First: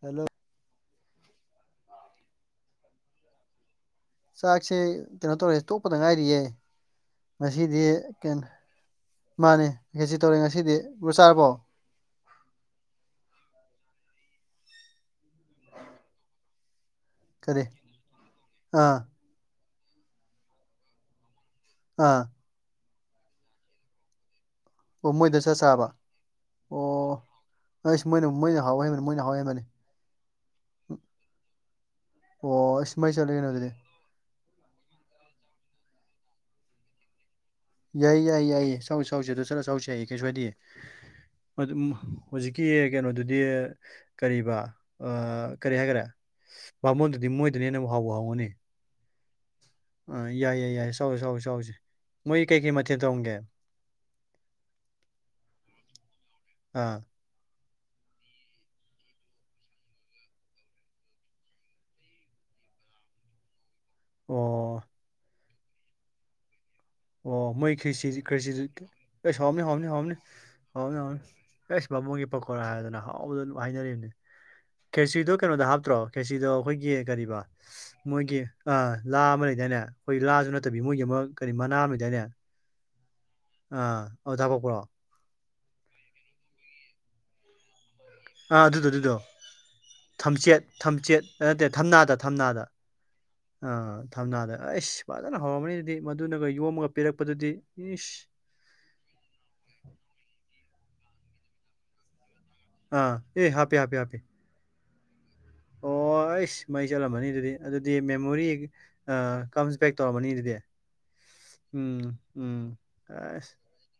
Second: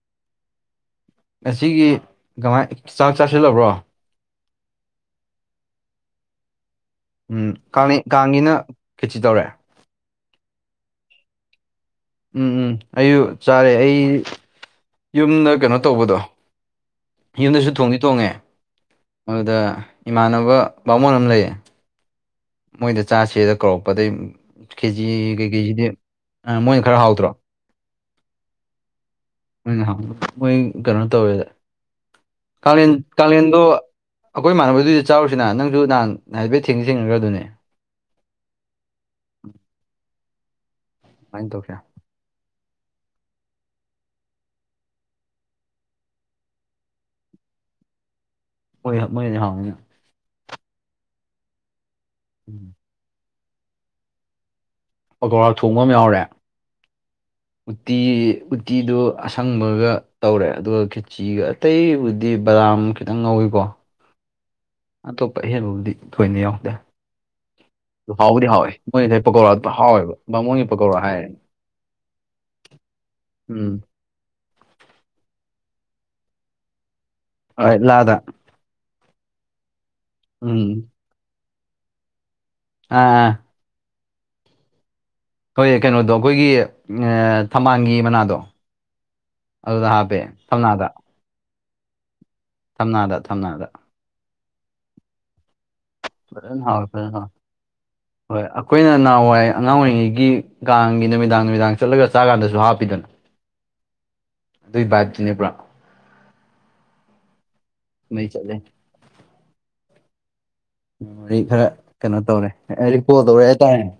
Hello ꯉꯁꯤꯒꯤ ꯀꯃꯥꯏ ꯆꯥꯛ ꯆꯥꯁꯤꯜꯂꯕ꯭ꯔꯣ ꯆꯥꯛꯁꯦ ꯀꯩꯅꯣ ꯇꯧꯔꯦ ꯇꯣꯛꯄꯗ ꯉꯥꯏꯔꯤꯌꯦ ꯎꯝ ꯉꯁꯤꯗꯤ ꯀꯥꯡ ꯀꯩ ꯀꯥꯡꯒꯤꯅ ꯈꯦꯆꯤ ꯇꯧꯔꯦ ꯃꯥꯅꯦ ꯈꯦꯁꯤ ꯇꯧꯔꯦ ꯉꯁꯤꯗꯤ ꯕ꯭ꯔꯣ ꯆꯥꯔꯕꯣ ꯎꯝ ꯑꯩꯁꯨ ꯆꯥꯔꯦ ꯑꯩ ꯌꯨꯝꯗ ꯀꯩꯅꯣ ꯇꯧꯕꯗꯣ ꯀꯔꯤ ꯌꯨꯝꯗꯁꯨ ꯊꯣꯡꯗꯤ ꯊꯣꯡꯉꯦ ꯑꯥ ꯑꯗꯨꯗ ꯏꯃꯥꯟꯅꯕ ꯕꯥꯃꯣꯟ ꯑꯃ ꯂꯩꯌꯦ ꯑꯥ ꯃꯣꯏꯗ ꯆꯥꯥꯁꯦꯗ ꯀꯧꯔꯛꯄ ꯑꯗꯩ ꯈꯦꯆꯤ ꯑꯣ ꯃꯣꯏꯗ ꯆꯥꯛ ꯀꯩꯀꯩꯁꯤꯗꯤ ꯃꯣꯏꯅ ꯈꯔ ꯍꯥꯎꯗ꯭ꯔꯣ ꯑꯁ ꯃꯣꯏꯅ ꯃꯣꯏꯅ ꯍꯥꯎ ꯍꯦꯟꯕꯅꯤ ꯃꯣꯏꯅ ꯍꯥꯎ ꯍꯩꯕꯅꯤ ꯃꯣꯏ ꯀꯩꯅꯣ ꯇꯧꯋꯦꯗ ꯑꯣ ꯀꯥꯡꯂꯦꯟ ꯑꯁ ꯃꯩ ꯆꯠꯂꯦ ꯀꯩꯅꯣ ꯀꯥꯡꯂꯦꯟꯗꯣ ꯑꯗꯨꯗꯤ ꯑꯈꯣꯏ ꯏꯃꯥꯟꯅꯕꯗꯨꯗꯤ ꯆꯥꯎꯔꯨꯁꯤꯅ ꯅꯪꯁꯨ ꯅꯍꯥꯟ ꯍꯥꯏꯐꯦꯠ ꯊꯦꯡꯗꯤ ꯊꯦꯡꯅꯈ꯭ꯔꯗꯨꯅꯤ ꯌꯥꯏ ꯌꯥꯏ ꯌꯥꯏ ꯆꯥꯎꯁꯤ ꯆꯥꯎꯁꯤ ꯑꯗꯨꯗ ꯆꯠꯂ ꯆꯥꯎꯁꯤ ꯌꯥꯏꯌꯦ ꯀꯩꯁꯨ ꯀꯥꯏꯗꯤ ꯑꯗꯨꯃꯥꯏꯅ ꯇꯧꯁꯦ ꯑꯗꯨ ꯍꯧꯖꯤꯛꯀꯤ ꯀꯩꯅꯣꯗꯨꯗꯤ ꯀꯔꯤꯕ ꯑꯥ ꯀꯔꯤ ꯍꯥꯏꯒ꯭ꯔꯦ ꯕꯥꯃꯣꯟꯗꯨꯗꯤ ꯃꯣꯏꯗꯅ ꯍꯦꯟꯅꯕꯨ ꯍꯥꯎꯕꯨ ꯍꯥꯎꯒꯅꯤ ꯍꯣꯏ ꯃꯣꯏꯗ ꯍꯥꯎꯅꯤ ꯑꯥ ꯌꯥꯏ ꯌꯥꯏ ꯌꯥꯏ ꯆꯥꯎꯖꯤ ꯆꯥꯎꯖꯤ ꯆꯥꯎꯖꯤ ꯃꯣꯏ ꯎꯝ ꯀꯩꯀꯩ ꯃꯊꯦꯜ ꯇꯧꯔꯝꯒꯦ ꯄꯀꯧꯔꯥ ꯊꯣꯡꯕ ꯑꯃ ꯌꯥꯎꯔꯦ ꯑꯥ ꯎꯇꯤ ꯎꯇꯤꯗꯨ ꯑꯁꯪꯕꯒ ꯇꯧꯔꯦ ꯑꯗꯨꯒ ꯈꯦꯆꯤꯒ ꯑꯇꯩꯕꯨꯗꯤ ꯕꯗꯥꯝ ꯈꯤꯇꯪ ꯉꯧꯋꯤꯀꯣ ꯑꯣ ꯑꯇꯣꯞꯄ ꯑꯍꯦꯟꯕꯕꯨꯗꯤ ꯊꯣꯏꯅ ꯌꯥꯎꯇꯦ ꯑꯣ ꯃꯣꯢ ꯈꯦꯆꯤ ꯈ꯭ꯔꯦꯆ꯭ꯔꯤꯁꯤ ꯃꯣꯏꯒꯤꯗꯩ ꯀ ꯍꯥꯎꯅꯤ ꯄꯀꯧꯔꯥꯗꯣ ꯍꯥꯎꯅꯤ ꯍꯥꯎꯅꯤ ꯍꯥꯎꯋꯦꯕ ꯕꯥꯃꯣꯟꯒꯤ ꯍꯥꯎꯅꯤ ꯄꯀꯧꯔꯥ ꯍꯥꯎꯅꯤ ꯍꯥꯏꯔꯦ ꯑꯦꯁ ꯕꯥꯃꯣꯟꯒꯤ ꯄꯀꯧꯔꯥ ꯍꯥꯏꯔꯦꯗꯅ ꯍꯥꯎꯕꯗ ꯑꯗꯨ ꯎꯝ ꯍꯥꯏꯅꯔꯤꯅꯤ ꯈꯦꯆꯤꯗꯣ ꯀꯩꯅꯣꯗ ꯍꯥꯞꯇ꯭ꯔꯣ ꯈꯦꯆꯤꯗꯣ ꯑꯩꯈꯣꯏꯒꯤ ꯀꯔꯤꯕ ꯍꯣꯏ ꯂꯥꯗ ꯃꯣꯏꯒꯤ ꯑꯥ ꯂꯥ ꯑꯃ ꯂꯩꯗꯥꯏꯅꯦ ꯑꯈꯣꯏ ꯂꯥꯁꯨ ꯎꯝ ꯅꯠꯇꯕꯤ ꯃꯣꯏꯒꯤ ꯑꯃ ꯀꯔꯤ ꯃꯅꯥ ꯑꯃ ꯂꯩꯗꯥꯏꯅꯦ ꯑꯥ ꯑꯥ ꯑꯥ ꯑꯗꯨꯗ ꯍꯥꯄꯛꯄ꯭ꯔꯣ ꯍꯣꯏ ꯀꯩꯅꯣꯗꯣ ꯑꯈꯣꯏꯒꯤ ꯊꯝꯕꯥꯜꯒꯤ ꯃꯅꯥꯗꯣ ꯑꯥ ꯑꯗꯨꯗꯣ ꯑꯗꯨꯗꯣ ꯑꯗꯨꯗ ꯍꯥꯞꯄꯦ ꯊꯝꯆꯦꯠ ꯊꯝꯅꯥꯗ ꯊꯝꯆꯦꯠ ꯅꯠꯇꯦ ꯊꯝꯅꯥꯗ ꯊꯝꯅꯥꯗ ꯊꯝꯅꯥꯗ ꯊꯝꯅꯥꯗ ꯑꯥ ꯊꯝꯅꯥꯗ ꯑꯩꯁ ꯐꯖꯅ ꯍꯧꯔꯝꯃꯅꯤ ꯑꯗꯨꯗꯤ ꯃꯗꯨꯅꯒ ꯐꯖꯅ ꯌꯣꯝꯃꯒ ꯄꯤꯔꯛꯄꯗꯨꯗꯤ ꯏꯁ ꯈꯣꯏꯅ ꯅꯍꯥꯟꯋꯥꯏ ꯑꯉꯥꯡ ꯑꯣꯏꯔꯤꯉꯩꯒꯤ ꯀꯥꯡꯒꯤ ꯅꯨꯃꯤꯗꯥꯡ ꯅꯨꯃꯤꯗꯥꯡ ꯆꯠꯂꯒ ꯆꯥꯒꯥꯟꯗꯁꯨ ꯍꯥꯞ ꯑꯥ ꯑꯦ ꯍꯥꯄꯤ ꯍꯥꯄꯤ ꯍꯥꯄꯤ ꯑꯗꯨꯏ ꯕꯥꯢꯞꯇꯨꯅꯤ ꯄꯨꯔꯥ ꯑꯣ ꯑꯩꯁ ꯃꯩ ꯆꯠꯂꯝꯃꯅꯤ ꯑꯗꯨꯗꯤ ꯑꯗꯨꯗꯤ ꯃꯩ ꯃꯦꯃꯣꯔꯤ ꯆꯠꯂꯦ ꯀꯝꯁ ꯕꯦꯛ ꯇꯧꯔꯝꯃꯅꯤ ꯑꯗꯨꯗꯤ ꯔꯤ ꯈꯔ ꯎꯝ ꯀꯩꯅꯣ ꯇꯧꯔꯦ ꯎꯝ ꯔꯤ ꯀꯣꯜ ꯇꯧꯔꯦ ꯑꯁ ꯍꯥꯏꯇꯥꯔꯦꯅꯦ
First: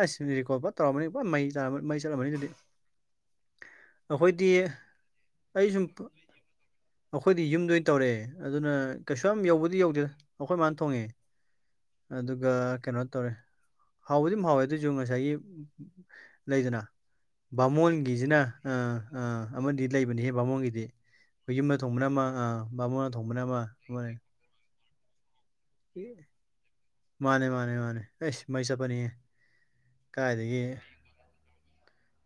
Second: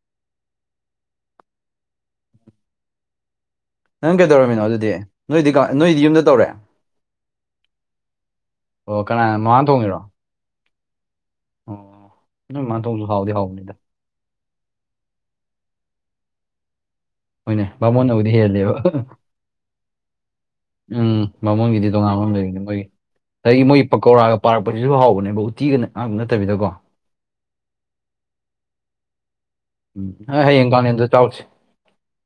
ꯑꯁ ꯔꯤꯀꯣꯜ ꯐꯅ ꯇꯧꯔꯝꯃꯅꯤ ꯄꯣꯔꯥ ꯃꯩ ꯆꯥ ꯃꯩ ꯆꯠꯂꯝꯃꯅꯤ ꯑꯗꯨꯗꯤ ꯅꯪ ꯑꯩꯈꯣꯏꯗꯤ ꯀꯩꯗꯧꯔꯝꯃꯤꯅꯣ ꯑꯗꯨꯗꯤ ꯅꯣꯏꯗꯤ ꯀꯥ ꯅꯣꯏꯗꯤ ꯌꯨꯝꯗ ꯇꯧꯔꯦ ꯑꯈꯣꯏꯗꯤ ꯌꯨꯝꯗ ꯑꯣꯏ ꯇꯧꯔꯦ ꯑꯗꯨꯅ ꯑꯣ ꯀꯩꯁꯨ ꯀꯅꯥꯅ ꯌꯥꯝ ꯃꯃꯥꯅ ꯌꯧꯕꯨꯗꯤ ꯊꯣꯡꯉꯤꯔꯣ ꯌꯧꯗꯦꯗ ꯑꯈꯣꯏ ꯃꯥꯅ ꯊꯣꯡꯉꯦ ꯑꯣ ꯑꯗꯨꯒ ꯅꯣꯏ ꯃꯥꯅ ꯀꯩꯅꯣ ꯊꯣꯡꯁꯨ ꯍꯥꯎꯗꯤ ꯇꯧꯔꯦ ꯍꯥꯎꯕꯅꯤꯗ ꯍꯥꯎꯕꯗꯤꯝ ꯍꯥꯎꯋꯦ ꯑꯗꯨꯏꯖꯨ ꯉꯁꯥꯏꯒꯤ ꯂꯩꯗꯅ ꯍꯣꯏꯅꯦ ꯕꯥꯃꯣꯟꯅꯕꯨꯗꯤ ꯕꯥꯃꯣꯟꯒꯤꯖꯤꯅ ꯑ ꯍꯦꯜꯂꯦꯕ ꯑ ꯑꯃꯗꯤ ꯂꯩꯕꯅꯤꯍꯦ ꯕꯥꯃꯣꯟꯒꯤ ꯎꯝ ꯕꯥꯃꯣꯟꯒꯤꯗꯤ ꯇꯣꯉꯥꯟꯕ ꯑꯝ ꯂꯩꯕꯅꯦ ꯃꯣꯏꯒꯤ ꯕꯥꯃꯣꯟꯅ ꯊꯣꯡꯕꯅ ꯑꯃ ꯗꯒꯤ ꯃꯣꯏꯒꯤ ꯑꯃ ꯂꯩ ꯄꯀꯣꯔꯥꯒ ꯄꯥꯔꯛꯄꯖꯤꯖꯨ ꯍꯥꯎꯕꯅꯦꯕ ꯎꯠ ꯇꯤꯒ ꯅ ꯑ ꯅꯠꯇꯕꯤꯗꯀꯣ ꯃꯥꯅꯦ ꯃꯥꯅꯦ ꯃꯥꯅꯦ ꯑꯩꯁ ꯃꯩ ꯆꯠꯄꯅꯤꯍꯦ ꯎꯝ ꯅꯪ ꯀꯥꯏꯗꯒꯤ ꯍꯌꯦꯡ ꯀꯥꯡꯂꯦꯟꯗ ꯆꯥꯎꯁꯤ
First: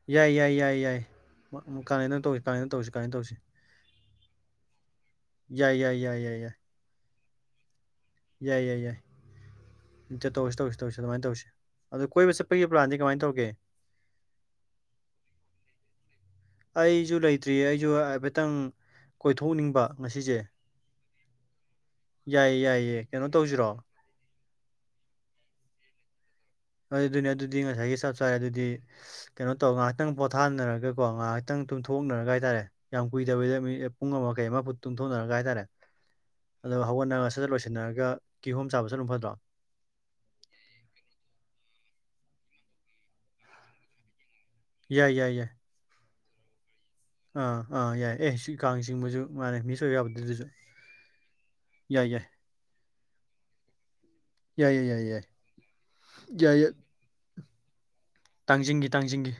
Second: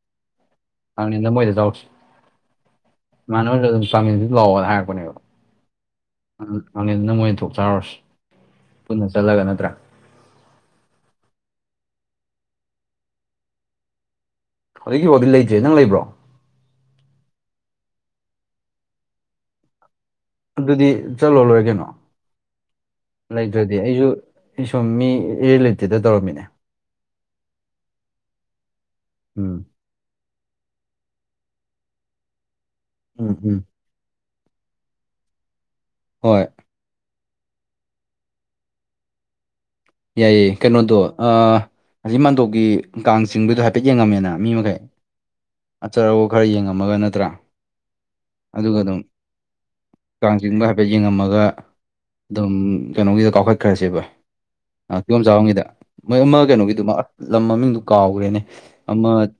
ꯌꯥꯏ ꯌꯥꯏ ꯌꯥꯏ ꯌꯥꯏ ꯀꯥꯡꯂꯦꯟꯗ ꯃꯣꯏꯗ ꯆꯥꯎꯁꯤ ꯀꯥꯟꯅꯅ ꯇꯧꯁꯤ ꯀꯥꯟꯅꯅ ꯇꯧꯁꯤ ꯀꯥꯟꯅꯅ ꯇꯧꯁꯤ ꯏꯃꯥꯟꯅꯕ ꯗꯨꯝ ꯀꯥꯡꯂꯦꯟꯗꯤ ꯂꯥꯛꯑꯣꯅ ꯍꯥꯏꯔꯛ ꯄꯅꯦꯕ ꯌꯥꯏ ꯌꯥꯏ ꯌꯥꯏ ꯌꯥꯏ ꯌꯥꯏ ꯑꯗꯨ ꯀꯥꯡꯂꯦꯟꯗ ꯃꯣꯏ ꯊꯣꯛ ꯆꯥꯎꯔꯁꯤ ꯌꯥꯏ ꯌꯥꯏ ꯌꯥꯏ ꯆꯇꯧ ꯇꯧꯁꯤ ꯇꯧꯁꯤ ꯇꯧꯁꯤ ꯑꯗꯨꯃꯥꯏ ꯇꯧꯁꯤ ꯑꯗꯣ ꯀꯣꯏꯕ ꯆꯠꯄꯒꯤ ꯄ꯭ꯂꯥꯟꯗꯤ ꯀꯃꯥꯏ ꯇꯧꯔꯒꯦ ꯍꯧꯖꯤꯛꯀꯤ ꯋꯥꯗꯤ ꯂꯩꯇ꯭ꯔꯤ ꯅꯪ ꯂꯩꯕ꯭ꯔꯣ ꯑꯩꯖꯨ ꯂꯩꯇ꯭ꯔꯤꯌꯦ ꯑꯩꯖꯨ ꯍꯥꯏꯐꯦꯠꯇꯪ ꯀꯣꯏꯊꯣꯛꯅꯤꯡꯕ ꯉꯁꯤꯖꯦ ꯑꯗꯨꯗꯤ ꯆꯠꯂꯣ ꯂꯣꯏ ꯀꯩꯅꯣ ꯌꯥꯏꯌꯦ ꯀꯩꯅꯣ ꯇꯧꯁꯤꯔꯣ ꯂꯩꯇ꯭ꯔꯗꯤ ꯑꯩꯖꯨ ꯑꯩ ꯁꯨꯝ ꯃꯤ ꯏꯔꯩ ꯂꯩꯇꯦꯗ ꯇꯧꯔꯝꯃꯤꯅꯦ ꯑꯗꯨꯗꯤꯅꯦ ꯑꯗꯨꯗꯤ ꯉꯁꯥꯏꯒꯤ ꯆꯞ ꯆꯥꯔꯦ ꯑꯗꯨꯗꯤ ꯀꯩꯅꯣ ꯎꯝ ꯇꯧ ꯉꯍꯥꯛ ꯉꯥꯛꯇꯪ ꯄꯣꯊꯥꯅꯔꯒꯀꯣ ꯉꯥꯍꯥꯛꯇꯪ ꯇꯨꯝꯊꯣꯛꯅꯔꯒ ꯍꯥꯏꯇꯥꯔꯦ ꯌꯥꯝ ꯎꯝ ꯎꯝ ꯀꯨꯏꯗꯕꯤꯗ ꯃꯤꯅꯤꯠ ꯄꯨꯡ ꯑꯃ ꯀꯩ ꯑꯃ ꯐꯨꯠ ꯇꯨꯝꯊꯣꯛꯅꯔꯒ ꯍꯥꯏꯇꯥꯔꯦ ꯍꯣꯏ ꯑꯗꯨꯒ ꯍꯧꯒꯠꯅꯔ ꯁꯖꯠ ꯂꯣꯏꯁꯟꯅꯔꯒ ꯀꯤꯍꯣꯝ ꯆꯥꯕ ꯆꯠꯂꯨ ꯐꯗ꯭ꯔꯣ ꯌꯥꯏꯌꯦ ꯀꯩꯅꯣꯗꯣ ꯑꯥ ꯑꯁꯤ ꯃꯥꯟꯗꯣꯞꯀꯤ ꯀꯥꯡ ꯆꯤꯡꯕꯩꯗꯣ ꯍꯥꯏꯐꯦꯠ ꯌꯦꯡꯉꯝꯃꯦꯅ ꯃꯤ ꯃꯈꯩ ꯌꯥꯏ ꯌꯥꯏ ꯌꯥꯏ ꯑꯆ ꯑꯋꯣꯛ ꯈꯔ ꯌꯦꯡꯉꯝꯃꯒ ꯅꯠꯇ꯭ꯔꯥ ꯑ ꯑ ꯌꯥꯏ ꯑꯦ ꯁꯤ ꯑꯗꯨꯒ ꯀꯥꯡ ꯑꯗꯨꯝ ꯆꯤꯡꯕꯖꯨ ꯃꯥꯟꯅꯦ ꯃꯤꯁ ꯑꯣꯏ ꯌꯥꯄꯣꯠꯇꯦ ꯑꯗꯨꯖꯨ ꯃꯒ ꯗꯨꯝ ꯀꯩꯅꯣꯒꯤꯗ ꯀꯥꯎꯈꯠꯈ꯭ꯔꯁꯦꯕ ꯌꯥꯏ ꯌꯥꯏ ꯑ ꯌꯥꯏ ꯀꯤꯌꯣꯝ ꯌꯥꯏ ꯆꯥꯐꯝꯒꯤꯗ ꯃꯣꯏ ꯑꯃ ꯌꯥꯏ ꯌꯥꯏ ꯀꯩꯅꯣꯒꯤꯗꯨ ꯂꯝ ꯃꯃꯤꯡꯗꯨ ꯀꯥꯎꯒ꯭ꯔꯦꯅꯦ ꯇꯥꯡꯖꯤꯡꯒꯤ ꯇꯥꯡꯖꯤꯡꯒꯤ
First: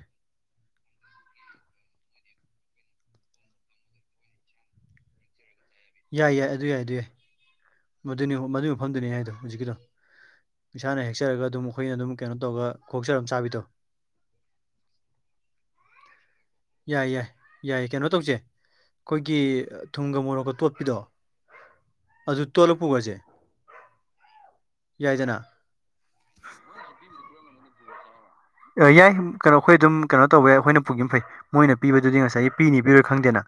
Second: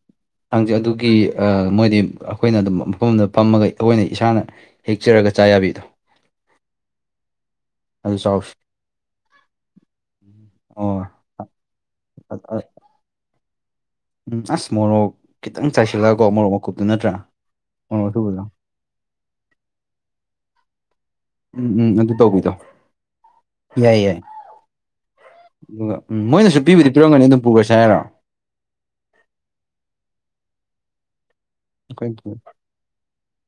ꯇꯥꯡꯖꯤꯡ ꯑꯗꯨꯒꯤ ꯑ ꯃꯣꯏꯗꯤ ꯑꯈꯣꯏꯅ ꯑꯗꯨꯝ ꯃꯐꯝ ꯑꯃꯗ ꯐꯝꯃꯒ ꯑꯈꯣꯏꯅꯥ ꯏꯁꯥꯅ ꯍꯦꯛꯆꯔꯒ ꯆꯥ ꯌꯥꯕꯤꯗꯣ ꯌꯥꯏ ꯌꯥꯏ ꯑꯗꯨ ꯌꯥꯏ ꯑꯗꯨ ꯌꯥꯏ ꯑꯗꯨ ꯃꯗꯨꯅꯤ ꯆꯥꯎꯁꯤ ꯃꯗꯨꯏ ꯃꯐꯝꯗꯨꯅꯤ ꯍꯥꯏꯗꯣ ꯍꯧꯖꯤꯛꯀꯤꯗꯣ ꯑꯣ ꯏꯁꯥꯅ ꯍꯦꯛꯆꯔꯒ ꯑꯗꯨꯝ ꯑꯩꯈꯣꯏꯅ ꯑꯗꯨꯝ ꯀꯩꯅꯣ ꯇꯧꯔꯒ ꯈꯣꯛꯆꯔꯒ ꯆꯥꯕꯤꯗꯣ ꯎꯝ ꯑꯁ ꯃꯣꯔꯣꯛ ꯈꯤꯇꯪ ꯆꯥꯏꯁꯤꯜꯂꯒꯀꯣ ꯃꯣꯔꯣꯛ ꯃꯀꯨꯞꯇꯣ ꯌꯥꯏ ꯅꯠꯇ꯭ꯔꯥ ꯌꯥꯏ ꯌꯥꯏ ꯃꯣꯔꯣꯛ ꯀꯩꯅꯣ ꯇꯧꯁꯦ ꯑꯁꯨꯨꯕꯗꯣ ꯑꯩꯈꯣꯏꯒꯤ ꯊꯨꯝꯒ ꯃꯣꯔꯣꯛꯀ ꯇꯣꯠꯄꯤꯗꯣ ꯎꯝ ꯎꯝ ꯑꯗꯨ ꯇꯧꯕꯤꯗꯣ ꯇꯣꯠꯂ ꯄꯨꯈ꯭ꯔꯁꯦ ꯌꯥꯏ ꯌꯥꯏ ꯌꯥꯏꯗꯅ ꯑꯗꯨꯒ ꯎꯝ ꯃꯣꯏꯅꯁꯨ ꯄꯤꯕꯨꯗꯤ ꯄꯤꯔꯝꯒꯅꯤ ꯑꯗꯨꯝ ꯄꯨꯒꯔꯁꯤ ꯍꯥꯏꯔꯣ ꯑꯦ ꯌꯥꯏ ꯀꯩꯅꯣ ꯈꯣꯏ ꯗꯨꯝ ꯀꯅꯣ ꯇꯧꯕ ꯌꯥꯏ ꯑꯩꯈꯣꯏꯅ ꯄꯨꯒꯤꯝꯅꯥ ꯐꯩ ꯃꯣꯏꯅ ꯄꯤꯕꯗꯨꯗꯤ ꯑꯩꯈꯣꯏ ꯉꯁꯥꯏꯒꯤ ꯄꯤꯅꯤ ꯄꯤꯔꯣꯏ ꯈꯪꯗꯦꯅꯥ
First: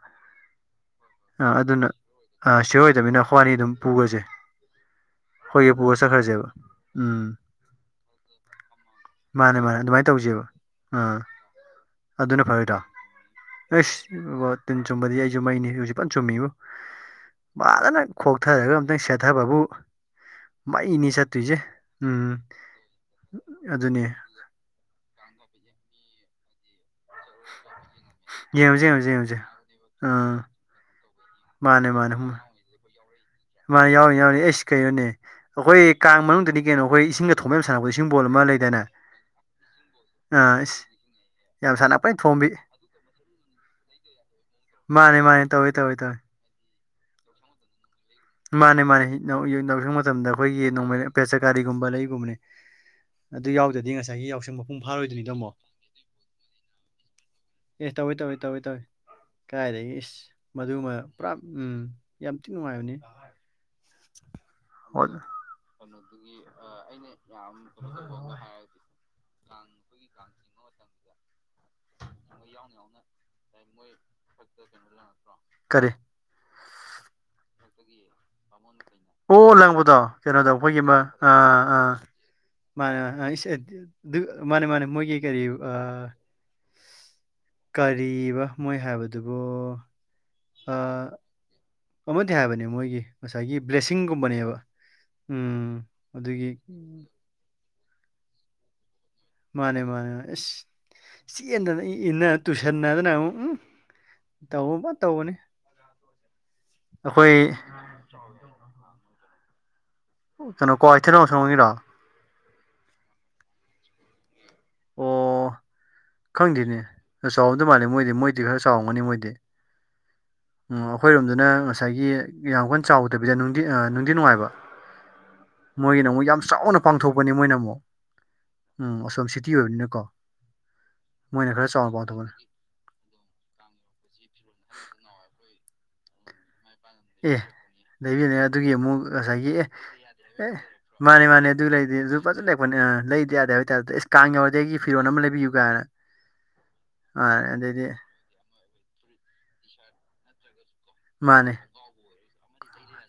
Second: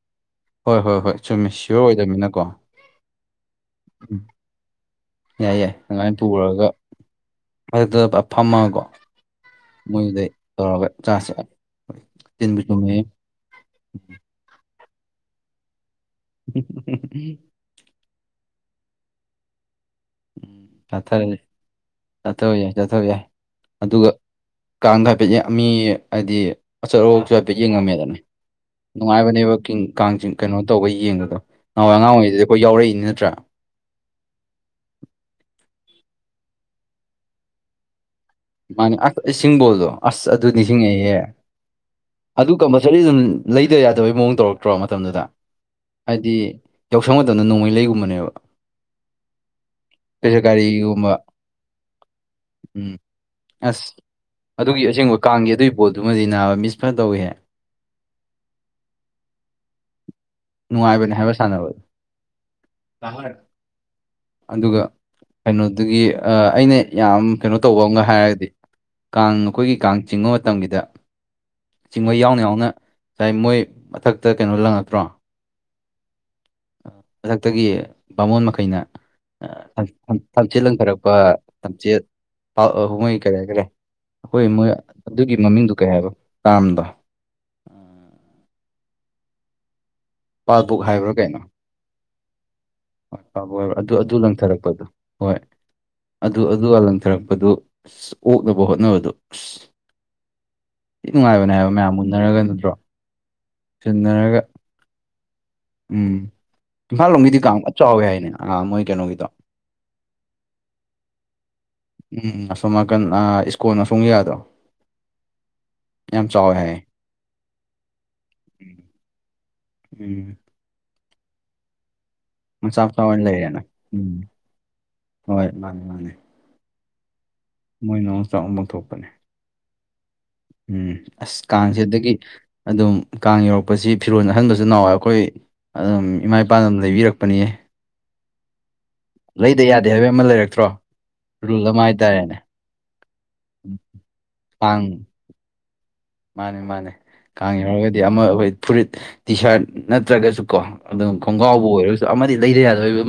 ꯍꯣꯏ ꯍꯣꯏ ꯍꯣꯏ ꯑ ꯆꯨꯝꯃꯤ ꯁꯤꯌꯣꯔ ꯑꯗꯨꯅ ꯑꯣꯏꯗꯕꯅꯤꯅꯀꯣ ꯑ ꯁꯤꯑꯣꯔ ꯑꯣꯏꯗꯝꯅꯤꯅ ꯑꯈꯣꯏꯕꯅꯤ ꯑꯗꯨꯝ ꯄꯨꯒ꯭ꯔꯖꯦ ꯎꯝ ꯌꯥꯏ ꯌꯥꯏ ꯑꯩꯈꯣꯏꯒꯤ ꯄꯨꯔ ꯑꯗꯨꯃꯥꯏꯅ ꯆꯠꯈ꯭ꯔꯖꯦꯕ ꯄꯨꯔꯒ ꯎꯝ ꯃꯊꯛꯇ ꯐꯝꯃꯒꯀꯣ ꯃꯥꯟꯅꯦ ꯃꯥꯟꯅꯦ ꯑꯗꯨꯃꯥꯏ ꯃꯣꯏꯗꯩ ꯇꯧꯖꯦꯕ ꯇꯧꯔꯒ ꯑ ꯆꯥꯁꯦ ꯍꯣꯏ ꯑꯗꯨꯅ ꯆꯤꯟꯕꯨ ꯐꯔꯣꯏꯗ꯭ꯔꯣ ꯆꯨꯝꯃꯦ ꯑꯩꯁ ꯕꯣ ꯇꯤꯟ ꯆꯨꯝꯕꯗꯤ ꯑꯩꯖꯨ ꯃꯩꯅꯤ ꯍꯧꯖꯤꯛ ꯐꯥꯅꯥ ꯆꯨꯝꯃꯤꯕꯣ ꯐꯥꯖꯅꯥ ꯈꯣꯛꯊꯔꯒ ꯑꯝꯇꯪ ꯁꯦꯠꯊꯕꯕꯨ ꯃꯩꯅꯤ ꯆꯥꯊꯔ ꯆꯠꯇꯨꯏꯖꯦ ꯎꯝ ꯆꯥꯊꯕ ꯌꯥꯏ ꯑꯗꯨꯅꯤ ꯀꯥꯡꯒ ꯐꯖꯩ ꯃꯤ ꯍꯥꯏꯗꯤ ꯑꯆꯠ ꯑꯋꯣꯛꯁꯨ ꯍꯥꯏꯄꯦꯠ ꯌꯦꯡꯉꯝꯃꯦꯗꯅꯥ ꯌꯦꯡꯉꯨꯁꯦ ꯌꯦꯡꯉꯨꯁꯦ ꯌꯦꯡꯉꯨꯁꯦ ꯅꯨꯡꯉꯥꯏꯕꯅꯦꯕ ꯀꯤꯡ ꯀꯥꯡ ꯆꯤꯡ ꯑꯥ ꯀꯩꯅꯣ ꯇꯧꯕꯩ ꯌꯦꯡꯕꯗꯣ ꯅꯍꯟꯋꯥꯏ ꯑꯉꯥꯡ ꯑꯣꯏꯔꯤꯉꯩꯗꯗꯤ ꯑꯈꯣꯏ ꯌꯥꯎꯔꯛꯏꯅꯤ ꯅꯠꯇ꯭ꯔꯥ ꯃꯥꯟꯅꯤ ꯌꯥꯎꯏ ꯌꯥꯎꯏꯅꯤ ꯑꯩꯁ ꯀꯩꯅꯣꯅꯦ ꯑꯈꯣꯏ ꯀꯥꯡ ꯃꯅꯨꯡꯗꯅꯤ ꯀꯩꯅꯣ ꯑꯈꯣꯏ ꯏꯁꯤꯡꯒ ꯊꯣꯝꯅ ꯁꯥꯟꯅꯕꯗꯣ ꯏꯁꯤꯡꯕꯣꯜ ꯑꯃ ꯂꯩ ꯃꯥꯟꯅꯤ ꯑꯁ ꯏꯁꯤꯡꯕꯣꯜꯗꯣ ꯑꯁ ꯑꯗꯨ ꯏꯁ ꯅꯤꯡꯁꯤꯡꯉꯛꯏꯍꯦ ꯌꯥꯝ ꯁꯥꯟꯅꯄꯩ ꯊꯣꯝꯕꯤ ꯑꯗꯨ ꯀꯝꯕꯜ ꯁꯥꯔꯤ ꯑꯗꯨꯝ ꯂꯩꯗ ꯌꯥꯗꯕꯩ ꯃꯑꯣꯡ ꯇꯧꯔꯛꯇ꯭ꯔꯣ ꯃꯥꯅꯦ ꯃꯇꯝꯗꯨꯗ ꯃꯥꯅꯦ ꯇꯧꯋꯦ ꯇꯧꯋꯦ ꯇꯧꯋꯦ ꯍꯥꯏꯗꯤ ꯌꯥꯎꯁꯪ ꯃꯇꯝꯗ ꯅꯣꯡꯃꯩ ꯂꯩꯒꯨꯝꯕꯅꯦꯕ ꯃꯥꯅꯦ ꯃꯥꯅꯦ ꯌꯥ ꯌꯥꯎꯁꯪ ꯃꯇꯝꯗ ꯑꯩꯈꯣꯏꯒꯤ ꯅꯣꯡꯃꯩ ꯄꯦꯁꯀꯥꯔꯤꯒꯨꯝꯕ ꯄꯦꯆꯀꯒꯥꯔꯤꯒꯨꯝꯕ ꯂꯩꯒꯨꯝꯕꯅꯦ ꯎꯝ ꯑꯗꯨ ꯑꯁ ꯌꯥꯎꯗ꯭ꯔꯗꯤ ꯉꯁꯥꯏꯒꯤ ꯌꯥꯎꯁꯪ ꯃꯄꯨꯡ ꯑꯗꯨꯒꯤ ꯑꯁꯦꯡꯕ ꯐꯥꯔꯣꯏꯗꯣꯏꯅꯤꯗꯣ ꯑꯃꯨꯛ ꯀꯥꯡꯒꯤ ꯑꯗꯨꯒꯤ ꯕꯣꯜꯗꯨꯃꯗꯤ ꯅꯥꯕ ꯃꯤꯁ ꯐꯖꯅ ꯇꯧꯏꯍꯦ ꯑꯦ ꯇꯧꯋꯦ ꯇꯧꯋꯦ ꯇꯧꯋꯦ ꯇꯧꯋꯦ ꯀꯥꯏꯗꯒꯤ ꯏꯁ ꯃꯗꯨꯃ ꯅꯨꯡꯉꯥꯏꯕꯅꯦ ꯄꯨꯔꯥ ꯍꯥꯏꯕ ꯎꯝ ꯁꯥꯟꯅꯕꯗꯣ ꯌꯥꯝ ꯊꯤꯅꯥ ꯅꯨꯡꯉꯥꯏꯕꯅꯤ ꯑꯗꯨꯒ ꯑꯣ ꯀꯩꯅꯣꯗꯨꯒꯤ ꯑꯩꯅ ꯌꯥꯝ ꯀꯩꯅꯣ ꯇꯧꯕ ꯑꯃꯒ ꯍꯥꯏꯔꯗꯤ ꯀꯥꯡ ꯑꯩꯈꯣꯏꯒꯤ ꯀꯥꯡ ꯆꯤꯡꯕ ꯃꯇꯝꯒꯤꯗ ꯆꯤꯡꯕ ꯌꯥꯎꯅ ꯌꯥꯎꯅ ꯉꯁꯥꯏ ꯃꯣꯏ ꯃꯊꯛꯇ ꯀꯩꯅꯣ ꯂꯪꯉꯛꯇ꯭ꯔꯣ ꯀꯔꯤ ꯃꯊꯛꯇꯒꯤ ꯕꯥꯃꯣꯟ ꯃꯈꯩꯅ ꯑꯣ ꯑꯥ, ꯂꯪꯕꯗꯣ ꯊꯝ- ꯊꯝ- ꯀꯩꯅꯣꯗꯣ ꯊꯝꯆꯦꯠ ꯃꯣꯢꯒꯤ ꯃ ꯂꯪꯊꯔꯛꯄ ꯑꯥ ꯑꯥ ꯊꯝꯆꯦꯠ ꯄꯥꯜ- ꯑ, ꯃꯥꯅꯦ ꯃꯣꯏ ꯃꯥꯅꯦ ꯀꯔꯤ ꯏꯁ ꯁꯦ ꯍꯥꯏꯈꯔꯦ ꯗꯨ ꯑꯩꯈꯣꯏ ꯃꯣꯏ ꯃꯥꯅꯦ ꯃꯣꯏꯒꯤ ꯑꯗꯨꯒꯤ ꯀꯔꯤ ꯃꯃꯤꯡꯗꯨ ꯀꯩ ꯑꯥ ꯍꯥꯏꯕ ꯇꯥꯝꯗꯣ ꯀꯔꯤꯕ ꯃꯣꯏ ꯍꯥꯏꯕꯗꯨꯕꯨ ꯄꯥꯜꯕꯨꯛ ꯑꯥ ꯍꯥꯏꯕ꯭ꯔꯥ ꯀꯩꯅꯣ ꯑꯃꯗꯤ ꯍꯥꯏꯕꯅꯤ ꯃꯣꯏꯒꯤ ꯍꯣꯏ ꯉꯁꯥꯏꯒꯤ ꯄꯥꯕꯨꯛ ꯍꯥꯏꯕ꯭ꯔꯥ ꯑꯗꯨ ꯑꯗꯨ ꯕ꯭ꯂꯦꯁꯤꯡꯒꯨꯝꯕꯅꯦꯕ ꯂꯪꯊꯔꯛꯄꯗꯣ ꯍꯣꯏ ꯎꯝ ꯑꯗꯨꯒꯤ ꯑꯗꯨꯒ ꯂꯪꯊꯔꯛꯄꯗꯨ ꯑꯗꯨ ꯑꯣꯛꯅꯕ ꯍꯣꯠꯅꯕꯗꯨ ꯃꯥꯅꯦ ꯃꯥꯅꯦ ꯏꯁ ꯍꯥꯏꯕ ꯆꯦꯟꯗꯅ ꯃꯌꯥꯝ ꯏꯟꯅ ꯇꯨꯁꯤꯟꯅꯗꯅ ꯑꯃꯨꯛ ꯎꯝ ꯏꯅꯔꯒ ꯇꯧꯕꯣ ꯐꯖꯅ ꯇꯧꯕꯅꯤ ꯎꯝ ꯏꯝꯐꯥꯜ ꯑꯩꯈꯣꯏ ꯂꯣꯝꯒꯤꯗꯤ ꯀꯥꯡ ꯐꯖꯟ ꯆꯥꯎꯋꯤ ꯍꯥꯏꯅꯦ ꯑꯥ ꯃꯣꯏꯒꯤ ꯀꯩꯅꯣꯒꯤꯗꯣ ꯀꯩꯅꯣ ꯀ꯭ꯋꯥꯛꯀꯩꯊꯦꯜ ꯑꯁꯣꯝꯒꯤꯔꯣ ꯎꯝ ꯑꯁꯣꯝ ꯅꯥꯀꯟ ꯑꯥ ꯏꯁꯀꯣꯟ ꯑꯁꯣꯝꯒꯤꯒꯗꯣ ꯑꯣ ꯌꯥꯝ ꯆꯥꯎꯋꯦ ꯍꯥꯏꯌꯦ ꯈꯪꯗꯦꯅꯦ ꯆꯥꯎꯔꯝꯗꯧ ꯃꯥꯜꯂꯦ ꯃꯣꯏꯗꯤ ꯃꯣꯏꯗꯤ ꯈꯔ ꯆꯥꯎꯔꯝꯒꯅꯤ ꯃꯣꯏꯗꯤ ꯎꯝ ꯑꯥ ꯑꯈꯣꯏꯔꯣꯝꯗꯅ ꯉꯁꯥꯏꯒꯤ ꯌꯥꯝ ꯃꯆꯥ ꯀꯟꯅ ꯃꯆꯥ ꯑꯣꯏꯅ ꯆꯥꯎꯗꯕꯤꯗ ꯂꯩꯔꯦꯅ ꯅꯨꯡꯗꯤ ꯎꯝ ꯅꯨꯡꯗꯤ ꯅꯨꯡꯉꯥꯏꯕ ꯍꯣꯏ ꯃꯥꯅꯤ ꯃꯣꯏꯒꯤꯅ ꯃꯥꯅꯤ ꯑꯃꯨꯛ ꯌꯥꯝ ꯆꯥꯎꯅ ꯄꯥꯡꯊꯣꯛꯄꯅꯤ ꯃꯣꯏꯅ ꯑꯃꯨꯛ ꯃꯣꯏꯅ ꯆꯥꯎꯅ ꯎꯝ ꯄꯥꯡꯊꯣꯛꯄꯅꯦ ꯑꯁꯣꯝ ꯁꯤꯇꯤ ꯑꯣꯏꯕꯅꯤꯅꯀꯣ ꯎꯝ ꯑꯁ ꯃꯣꯏꯅ ꯈꯔ ꯀꯥꯡꯁꯤ ꯆꯥꯎꯅ ꯍꯟꯗꯛꯀꯤ ꯄꯥꯡꯊꯣꯛꯄꯅꯦ ꯑꯗꯨꯝ ꯀꯥꯡ ꯌꯧꯔꯛꯄꯁꯤ ꯐꯤꯔꯣꯜ ꯑꯍꯟꯕꯁꯨ ꯅꯥꯍꯋꯥꯢ ꯑꯩꯈꯣꯏ ꯑꯗꯨꯝ ꯏꯃꯥ ꯏꯄꯥꯅ ꯑꯗꯨꯝ ꯂꯩꯕꯤꯔꯛ ꯄꯅꯤ ꯂꯩꯕꯤꯔꯛꯑꯦ ꯑꯗꯨꯒꯤ ꯑꯃꯨꯛ ꯉꯁꯥꯏꯒꯤ ꯑꯦ ꯍꯥꯏꯕ ꯑꯃ ꯑꯦ ꯂꯩꯔꯛꯇ꯭ꯔꯣ ꯃꯥꯅꯦ ꯃꯥꯅꯦ ꯔꯨꯜ ꯑꯗꯨ ꯑꯃ ꯂꯩꯗꯤ ꯑꯗꯨ ꯍꯥꯏꯇꯥꯔꯦꯅꯦ ꯐꯖꯅ ꯂꯩꯗ ꯌꯥꯗꯦ ꯍꯥꯏꯕꯩ ꯇꯥꯏꯞꯇ ꯑꯩꯁ ꯀꯥꯡ ꯌꯧꯔꯗꯤ ꯑꯩꯒꯤ ꯐꯤꯔꯣꯟ ꯑꯃ ꯂꯩꯕꯤꯌꯨ ꯀꯥꯏꯅ ꯃꯥꯅꯦ ꯃꯥꯅꯦ ꯑ ꯀꯥꯡ ꯑꯗꯩꯗꯤ ꯌꯧꯔꯒꯗꯤ ꯑꯃ ꯑꯩꯈꯣꯏ ꯐꯨꯔꯤꯠ ꯇꯤ ꯁꯥꯔꯠ ꯅꯠꯇ꯭ꯔꯒꯁꯨ ꯀꯣ ꯑꯗꯨꯝ ꯃꯥꯅꯦ ꯈꯣꯡꯒꯥꯎꯕꯨ ꯑꯣꯏꯔꯣ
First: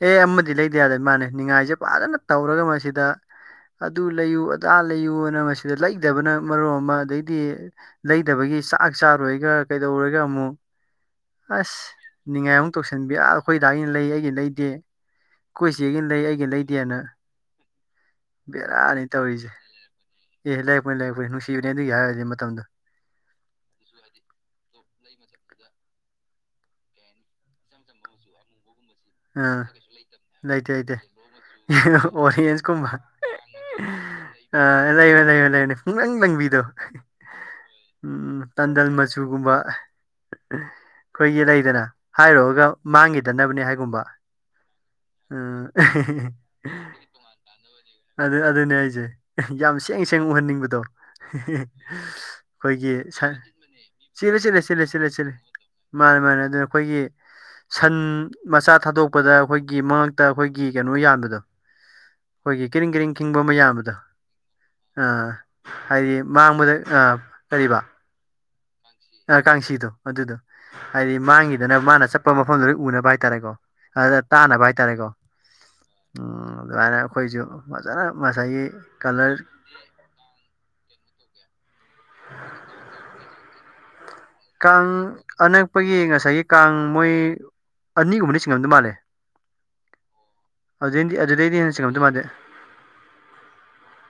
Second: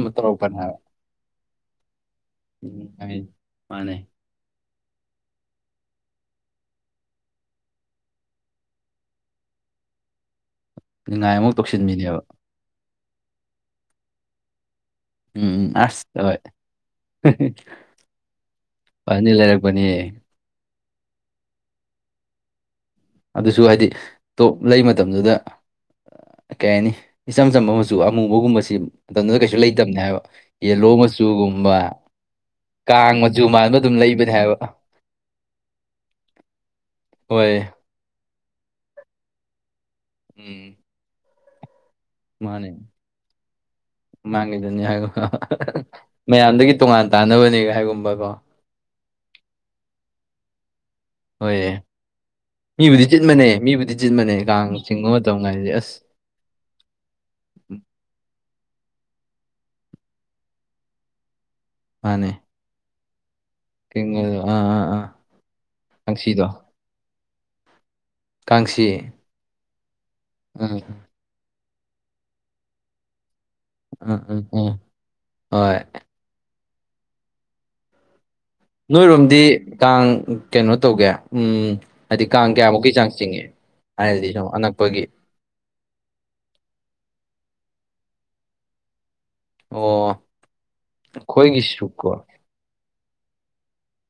ꯑꯦ ꯑꯃꯗꯤ ꯂꯩꯗ ꯌꯥꯗꯦ ꯃꯥꯅꯦ ꯅꯤꯉꯥꯏꯁꯦ ꯐꯖꯅ ꯇꯧꯔꯒ ꯎꯝ ꯃꯁꯤꯗ ꯍꯥꯏ ꯃꯥꯅꯦ ꯑꯗꯨ ꯂꯩꯌꯨ ꯑꯗꯥ ꯂꯩꯌꯨꯅ ꯃꯁꯤꯗ ꯂꯩꯗꯕꯅ ꯃꯔꯣꯟ ꯑꯃ ꯑꯗꯩꯗꯤ ꯂꯩꯗꯕꯒꯤ ꯆꯥꯛ ꯆꯥꯔꯣꯏꯒ ꯀꯩꯗꯧꯔꯒ ꯑꯃꯨꯛ ꯅꯤꯡꯉꯥꯏ ꯑꯃꯨꯛ ꯑꯁ ꯇꯧꯁꯤꯟꯕꯤꯅꯦꯕ ꯅꯤꯡꯉꯥꯏ ꯑꯃꯨꯛ ꯇꯧꯁꯟꯕꯤ ꯑꯩꯈꯣꯏꯗꯥꯥꯒꯤꯅ ꯂꯩ ꯑꯩꯒꯤꯅꯥ ꯂꯩꯗꯦ ꯎꯝ ꯎꯝ ꯑꯈꯣꯢ ꯑꯁ ꯆꯦꯒꯤꯅ ꯂꯩ ꯍꯣꯏ ꯑꯩꯒꯤꯅꯥ ꯂꯩꯗꯦꯅ ꯕꯦꯔꯥꯅꯤ ꯐꯅꯤ ꯇꯧꯔꯤꯁꯦ ꯂꯩꯔꯛꯄꯅꯤꯍꯦ ꯑꯦ ꯂꯩꯔꯛꯄꯅꯤ ꯂꯩꯔꯛꯄꯅꯤ ꯅꯨꯡꯁꯤꯕꯅꯦ ꯑꯗꯨꯒꯤ ꯍꯥꯏꯔꯨꯔꯥꯗꯤ ꯃꯇꯝꯗꯣ ꯑꯗꯨꯁꯨ ꯍꯥꯏꯗꯤ ꯇꯣꯞ ꯂꯩ ꯃꯇꯝꯗꯨꯗ ꯀꯩ ꯍꯥꯏꯅꯤ ꯏꯆꯝ ꯆꯝꯕ ꯃꯆꯨ ꯑꯃꯨꯕꯒꯨꯝꯕꯁꯤ ꯃꯇꯝꯗꯨꯗ ꯀꯩꯁꯨ ꯑꯥ ꯂꯩꯇꯝꯅꯦ ꯍꯥꯏꯕ ꯂꯩꯇꯦ ꯌꯦꯜꯂꯣ ꯂꯩꯇꯦ ꯃꯆꯨꯒꯨꯝꯕ ꯀꯥꯡ ꯃ ꯑ ꯂꯩꯕꯅꯤ ꯂꯩꯕꯅꯦ ꯂꯩꯕꯥꯅꯦ ꯄꯨꯡꯂꯪ ꯂꯪꯕꯤꯗꯣ ꯍꯣꯏ ꯎꯝ ꯇꯟꯗꯜ ꯃꯆꯨꯒꯨꯝꯕ ꯎꯝ ꯑꯈꯣꯏꯒꯤ ꯂꯩꯗꯅ ꯍꯥꯏꯔꯨꯔꯒ ꯃꯥꯅꯦ ꯃꯥꯡꯒꯤꯗꯅꯕꯅꯦ ꯍꯥꯏꯒꯨꯝꯕ ꯃꯥꯡꯉꯤꯗꯨꯅꯤ ꯎꯝ ꯍꯥꯏꯕꯒꯨꯝꯕꯥꯀꯣ ꯃꯌꯥꯝꯗꯒꯤ ꯇꯣꯉꯥꯟ ꯇꯥꯟꯅꯕꯅꯦ ꯍꯥꯏꯒꯨꯝꯕ ꯀꯣ ꯑꯗꯨ ꯑꯗꯨꯅꯦ ꯍꯥꯏꯖꯦ ꯌꯥꯝ ꯁꯦꯡ ꯁꯦꯡ ꯎꯍꯟꯅꯤꯡꯕꯗꯣ ꯍꯣꯏꯌꯦ ꯃꯤꯕꯨꯗꯤ ꯑꯩꯈꯣꯏꯒꯤ ꯁꯠ ꯆꯤꯟꯕꯅꯦ ꯃꯤꯕꯨꯗꯤ ꯆꯤꯟꯕꯅꯦ ꯆꯤꯂꯦ ꯆꯤꯂꯦ ꯀꯥꯡ ꯁꯤꯠꯂꯦ ꯆꯤꯡꯕ ꯁꯤꯜꯂꯤ ꯃꯇꯝ ꯀꯥꯏꯁꯦ ꯑꯁ ꯃꯥꯅꯦ ꯃꯥꯅꯦ ꯑꯗꯨꯅ ꯑꯩꯈꯣꯏꯒꯤ ꯁꯟ ꯃꯆꯥ ꯊꯥꯗꯣꯛꯄꯗ ꯑꯩꯈꯣꯏꯒꯤ ꯃꯉꯛꯇ ꯑꯩꯈꯣꯏꯒꯤ ꯀꯩꯅꯣ ꯌꯥꯟꯕꯗꯣ ꯃꯥꯅꯦ ꯑꯩꯈꯣꯏꯒꯤ ꯀꯦꯔꯤꯡ ꯀꯦꯔꯤꯡ ꯈꯤꯡꯕ ꯑꯃ ꯌꯥꯟꯕꯗꯣ ꯑꯥ ꯍꯥꯏꯗꯤ ꯀꯥꯡꯁꯤꯗꯣ ꯃꯥꯡꯕꯗ ꯑꯥ ꯀꯩꯕ꯫ ꯀꯥꯡꯁꯤ꯫ ꯑ ꯀꯥꯡꯁꯤꯗꯣ ꯑꯗꯨꯗꯣ ꯑꯥ ꯍꯥꯏꯗꯤ ꯃꯥꯡꯈꯤꯗꯅ ꯃꯥꯅ ꯆꯠꯄ ꯃꯐꯝꯗꯨꯗꯩ ꯎꯅꯕ ꯍꯥꯏꯇꯥꯔꯦꯀꯣ꯫ ꯑꯗ ꯑꯥ ꯑꯥ ꯇꯥꯟꯅꯕ ꯑꯥ ꯍꯥꯏꯇꯥꯔꯦꯀꯣ ꯍꯣꯏ ꯎꯝ ꯑꯗꯥꯏꯅ ꯑꯈꯣꯏꯁꯨ ꯐꯖꯅ ꯉꯁꯥꯏꯒꯤ ꯅꯣꯏꯔꯣꯝꯗꯤ ꯀꯂꯔ ꯀꯥꯡ ꯀꯩꯅꯣ ꯇꯧꯒꯦ ꯎꯝ ꯍꯥꯏꯗꯤ ꯀꯥꯡ ꯀꯌꯥꯃꯨꯛꯀꯤ ꯆꯥꯡ ꯆꯤꯡꯉꯤ ꯍꯥꯏꯍꯜꯂꯤꯅꫭ꯫ ꯀꯥꯡ ꯑꯅꯛꯄꯒꯤ ꯉꯁꯥꯏꯒꯤ ꯀꯥꯡ ꯃꯣꯏ ꯑꯅꯤꯒꯨꯝꯕꯗꯤ ꯆꯤꯡꯉꯝꯗꯧ ꯃꯥꯜꯂꯦ꯫ ꯑꯣ ꯑꯗꯨꯗꯩꯗꯤ ꯑꯗꯨꯗꯩꯗꯤ ꯍꯦꯟꯅ ꯆꯤꯡꯉꯝꯗꯧ ꯑꯩꯈꯣꯏꯒꯤꯁꯨꯀꯣ ꯃꯥꯥꯟꯗꯦ꯫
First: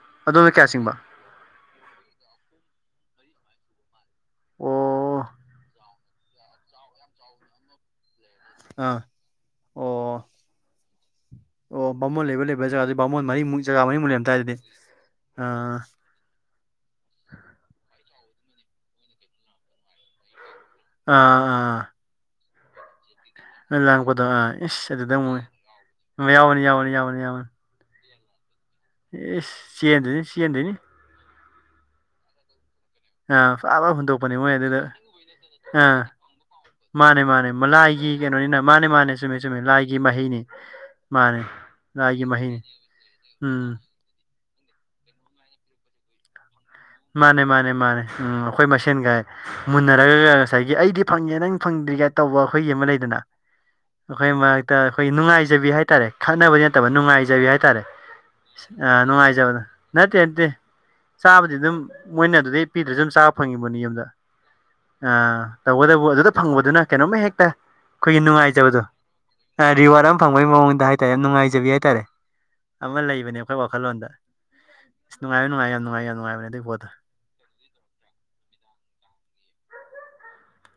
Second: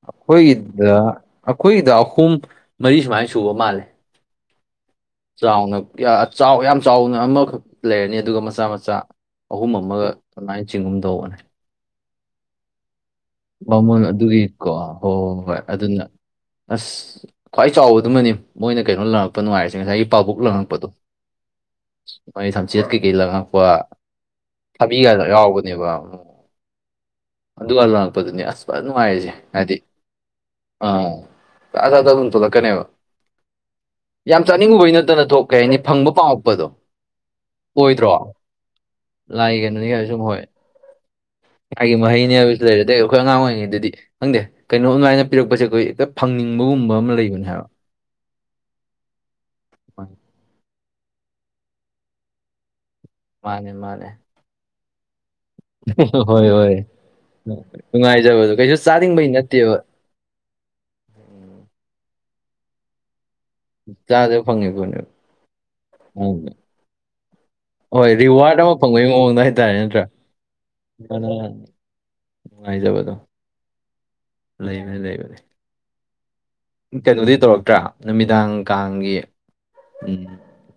ꯑꯩꯈꯣꯏꯒꯤꯗ ꯑꯩꯈꯣꯏꯒꯤꯗ ꯑꯍꯨꯝ ꯃꯔꯤ ꯁꯨꯃꯥꯏꯅ ꯁꯨꯕ ꯃꯥꯜꯂꯦ꯫ ꯑꯣ ꯆꯥꯎꯅ ꯆꯥꯎ ꯌꯥꯝ ꯆꯥꯎꯅ ꯑꯃꯈꯛ ꯂꯩꯔꯅꯤ ꯑꯗꯨꯒ ꯃꯆꯥ-ꯃꯆꯥ ꯑꯥ ꯑꯍꯨꯝ ꯑꯃꯒ ꯑꯣ ꯑꯗꯨꯃꯥꯏꯅ ꯆꯤꯡꯒꯨꯝ ꯇꯧꯕꯅꯦ꯫ ꯑꯣ ꯕꯥꯃꯣꯜ ꯂꯩꯕ ꯂꯩꯕ ꯖꯒꯥꯗꯤ ꯕꯥꯃꯣꯜ ꯃꯔꯤꯝ ꯕꯥꯃꯣꯜ ꯑꯗꯨꯒꯤꯀꯣ ꯍꯣꯏ ꯍꯣꯏ ꯍꯣꯏ ꯑꯥ ꯑꯗꯨꯅ ꯑꯁ ꯈ꯭ꯋꯥꯏ ꯆꯥꯎꯕꯗꯨꯃꯅꯤ ꯃꯣꯏꯅ ꯀꯩꯅꯣ ꯂꯪꯉꯛꯄ ꯅꯨꯡꯉꯥꯏꯔꯤꯁꯦ ꯉꯁꯥꯏꯒꯤ ꯄꯥꯕꯨꯛ ꯂꯪꯉꯛꯄꯗꯣ꯫ ꯑꯥ ꯑꯥ꯫ [inaudible] ꯂꯥꯡꯕꯗꯣ ꯑ ꯏꯁ ꯊꯕꯤꯒ ꯑꯗꯨꯗ ꯑꯃꯨꯛ ꯌꯥꯎꯕꯅꯦꯕ ꯃ ꯌꯥꯎꯅꯤ ꯌꯥꯎꯅꯤ ꯌꯥꯎꯅꯤ ꯌꯥꯎꯅꯤ꯫ ꯑꯗꯨꯒ ꯂꯥꯛꯄꯗꯨꯅꯤ ꯑꯁ ꯐꯖꯅ ꯅꯨꯡꯉꯥꯏꯔꯤꯁꯦ ꯍꯥꯏꯗꯤ ꯆꯦꯟꯗꯣꯏꯅꯤ ꯆꯦꯟꯗꯣꯏꯅꯤ ꯑꯥ꯫ [inaudible] ꯑꯗꯨꯝ ꯇꯣꯛꯂꯛꯀꯅꯦꯕ꯫ ꯑꯥ ꯐꯥ ꯐꯥ ꯍꯨꯟꯗꯣꯛꯄꯅꯦ ꯌꯥꯝ ꯃꯣꯏ ꯑꯗꯨꯗ ꯆꯥꯅꯤꯡꯉꯨꯕꯩ ꯅꯠꯇꯅ ꯊꯣꯛ ꯀꯩ ꯍꯥꯏꯅꯤ ꯑꯥ ꯐꯪꯕ ꯄꯥꯝꯃꯛꯄꯗꯣ꯫ ꯃꯥꯅꯦ ꯃꯥꯅꯦ ꯃ ꯂꯥꯏꯒꯤ ꯑꯣꯏꯗ꯭ꯔꯣ ꯀꯩꯅꯣꯅꯤꯅ ꯃꯥꯅꯦ ꯃꯥꯅꯦ ꯆꯨꯝꯃꯦ ꯆꯨꯝꯃꯦ ꯂꯥꯏ ꯀꯩꯅꯣꯅꯤ ꯂꯥꯏꯒꯤ ꯀꯥꯏ ꯁꯨꯝ ꯃꯍꯩꯅꯤ ꯍꯣꯏ ꯃꯥꯅꯦ꯫ ꯂꯥꯏꯒꯤ ꯃꯍꯩꯅꯦ ꯍꯥꯏꯕꯁꯤ ꯂꯩꯔꯦ ꯑꯗꯩ ꯑꯩꯈꯣꯏ ꯑꯉꯥꯡ ꯎꯝ ꯑꯣꯏꯔꯤꯉꯩꯗꯗꯤ ꯈꯪꯗꯦ ꯀꯩꯅꯣ ꯃꯥꯏꯅ ꯄꯤꯔꯛꯄꯁꯦ ꯑꯈꯣꯏ ꯍꯦꯛꯇ ꯐꯪꯅꯤꯡꯕꯒꯨꯝ ꯃꯥꯅꯦ ꯃꯥꯅꯦ ꯃꯥꯅꯦ ꯎꯝ ꯑꯩꯈꯣꯏ ꯃꯁꯦꯟꯒꯥꯏ ꯃꯨꯟꯅꯔꯒ ꯉꯁꯥꯏꯒꯤ ꯑꯩꯗꯤ ꯐꯪꯉꯦ ꯅꯪ ꯐꯪꯗ꯭ꯔꯤꯒꯥꯏ ꯇꯧꯕ ꯑꯩꯈꯣꯏꯒꯤ ꯑꯃ ꯂꯩꯗꯅ꯫ ꯃꯥꯅꯦ ꯃꯥꯅꯦ꯫ ꯇ ꯑꯈꯣꯏ ꯅꯨꯡꯉꯥꯏꯖꯕꯤ ꯍꯥꯏꯇꯥꯔꯦ ꯍꯣꯏ ꯈꯠꯅꯕꯗꯤ ꯍꯣꯏ ꯅꯠꯇꯕ ꯅꯨꯡꯉꯥꯏꯖꯕꯤ ꯍꯥꯏꯇꯥꯔꯦ ꯅꯨꯡꯉꯥꯏꯖꯕꯗꯣ ꯀꯩꯁꯨ ꯁ ꯑ ꯆꯥꯅꯤꯡꯕꯩ ꯅꯨꯡꯉꯥꯏꯖꯕꯗꯣ꯫ ꯅꯠꯇꯦꯕ ꯅꯠꯇꯦ-ꯅꯠꯇꯦ ꯆꯥꯕꯗꯤ ꯑꯗꯨꯝ ꯃꯣꯏꯅ ꯂꯦꯞꯄꯤꯗꯨꯁꯨ ꯑꯗꯨꯝ ꯆꯥꯕ ꯐꯪꯉꯤꯕꯅꯤ ꯌꯨꯝꯗ ꯆꯥꯗ ꯐꯪꯉꯤ ꯄꯣꯠꯅꯦꯕ ꯑ ꯇꯧꯕꯗꯕꯨ ꯑꯗꯨꯗ ꯎꯝ. ꯐꯪꯕꯗꯨꯅ ꯀꯩꯅꯣꯝꯃ ꯍꯦꯛꯇ ꯍꯣꯏ ꯈꯣꯏꯒꯤ ꯔꯤꯋꯥꯔꯗ ꯑꯃ ꯅꯨꯡꯉꯥꯏꯖꯕꯗꯣ ꯐꯪꯕꯒꯤ ꯃꯑꯣꯡꯗ ꯍꯥꯏꯇꯥꯔꯦ ꯅꯠꯇ꯭ꯔꯥ ꯔꯤꯋꯥꯔꯗ ꯑꯃ ꯐꯪꯕꯒꯤ ꯃꯑꯣꯡꯗ ꯍꯥꯏꯇꯥꯔꯦ ꯌꯥꯝ ꯑꯗꯨꯅ ꯅꯨꯡꯉꯥꯏꯖꯕꯤ ꯍꯥꯏꯇꯥꯔꯦ꯫ ꯑꯃ ꯂꯩꯕꯅꯦ ꯑꯩꯈꯣꯏ ꯋꯥꯈꯜꯂꯣꯟꯗ꯫ ꯂꯩꯕꯅꯤ ꯑꯁ ꯂꯩꯕꯅꯤ꯫ ꯅꯨꯡꯉꯥꯏꯕ ꯅꯨꯡꯉꯥꯏ ꯌꯥꯝ ꯅꯨꯡꯉꯥ ꯌꯥꯝ ꯅꯨꯡꯉꯥꯏꯕꯅꯦ ꯑꯗꯨꯏ ꯄꯣꯠꯇꯣ꯫ ꯀꯩꯅꯣꯗꯤ ꯇꯧꯔꯛꯇ꯭ꯔꯥ ꯅꯨꯃꯤꯗꯥꯡ ꯀꯥꯡꯒꯤ ꯎꯝ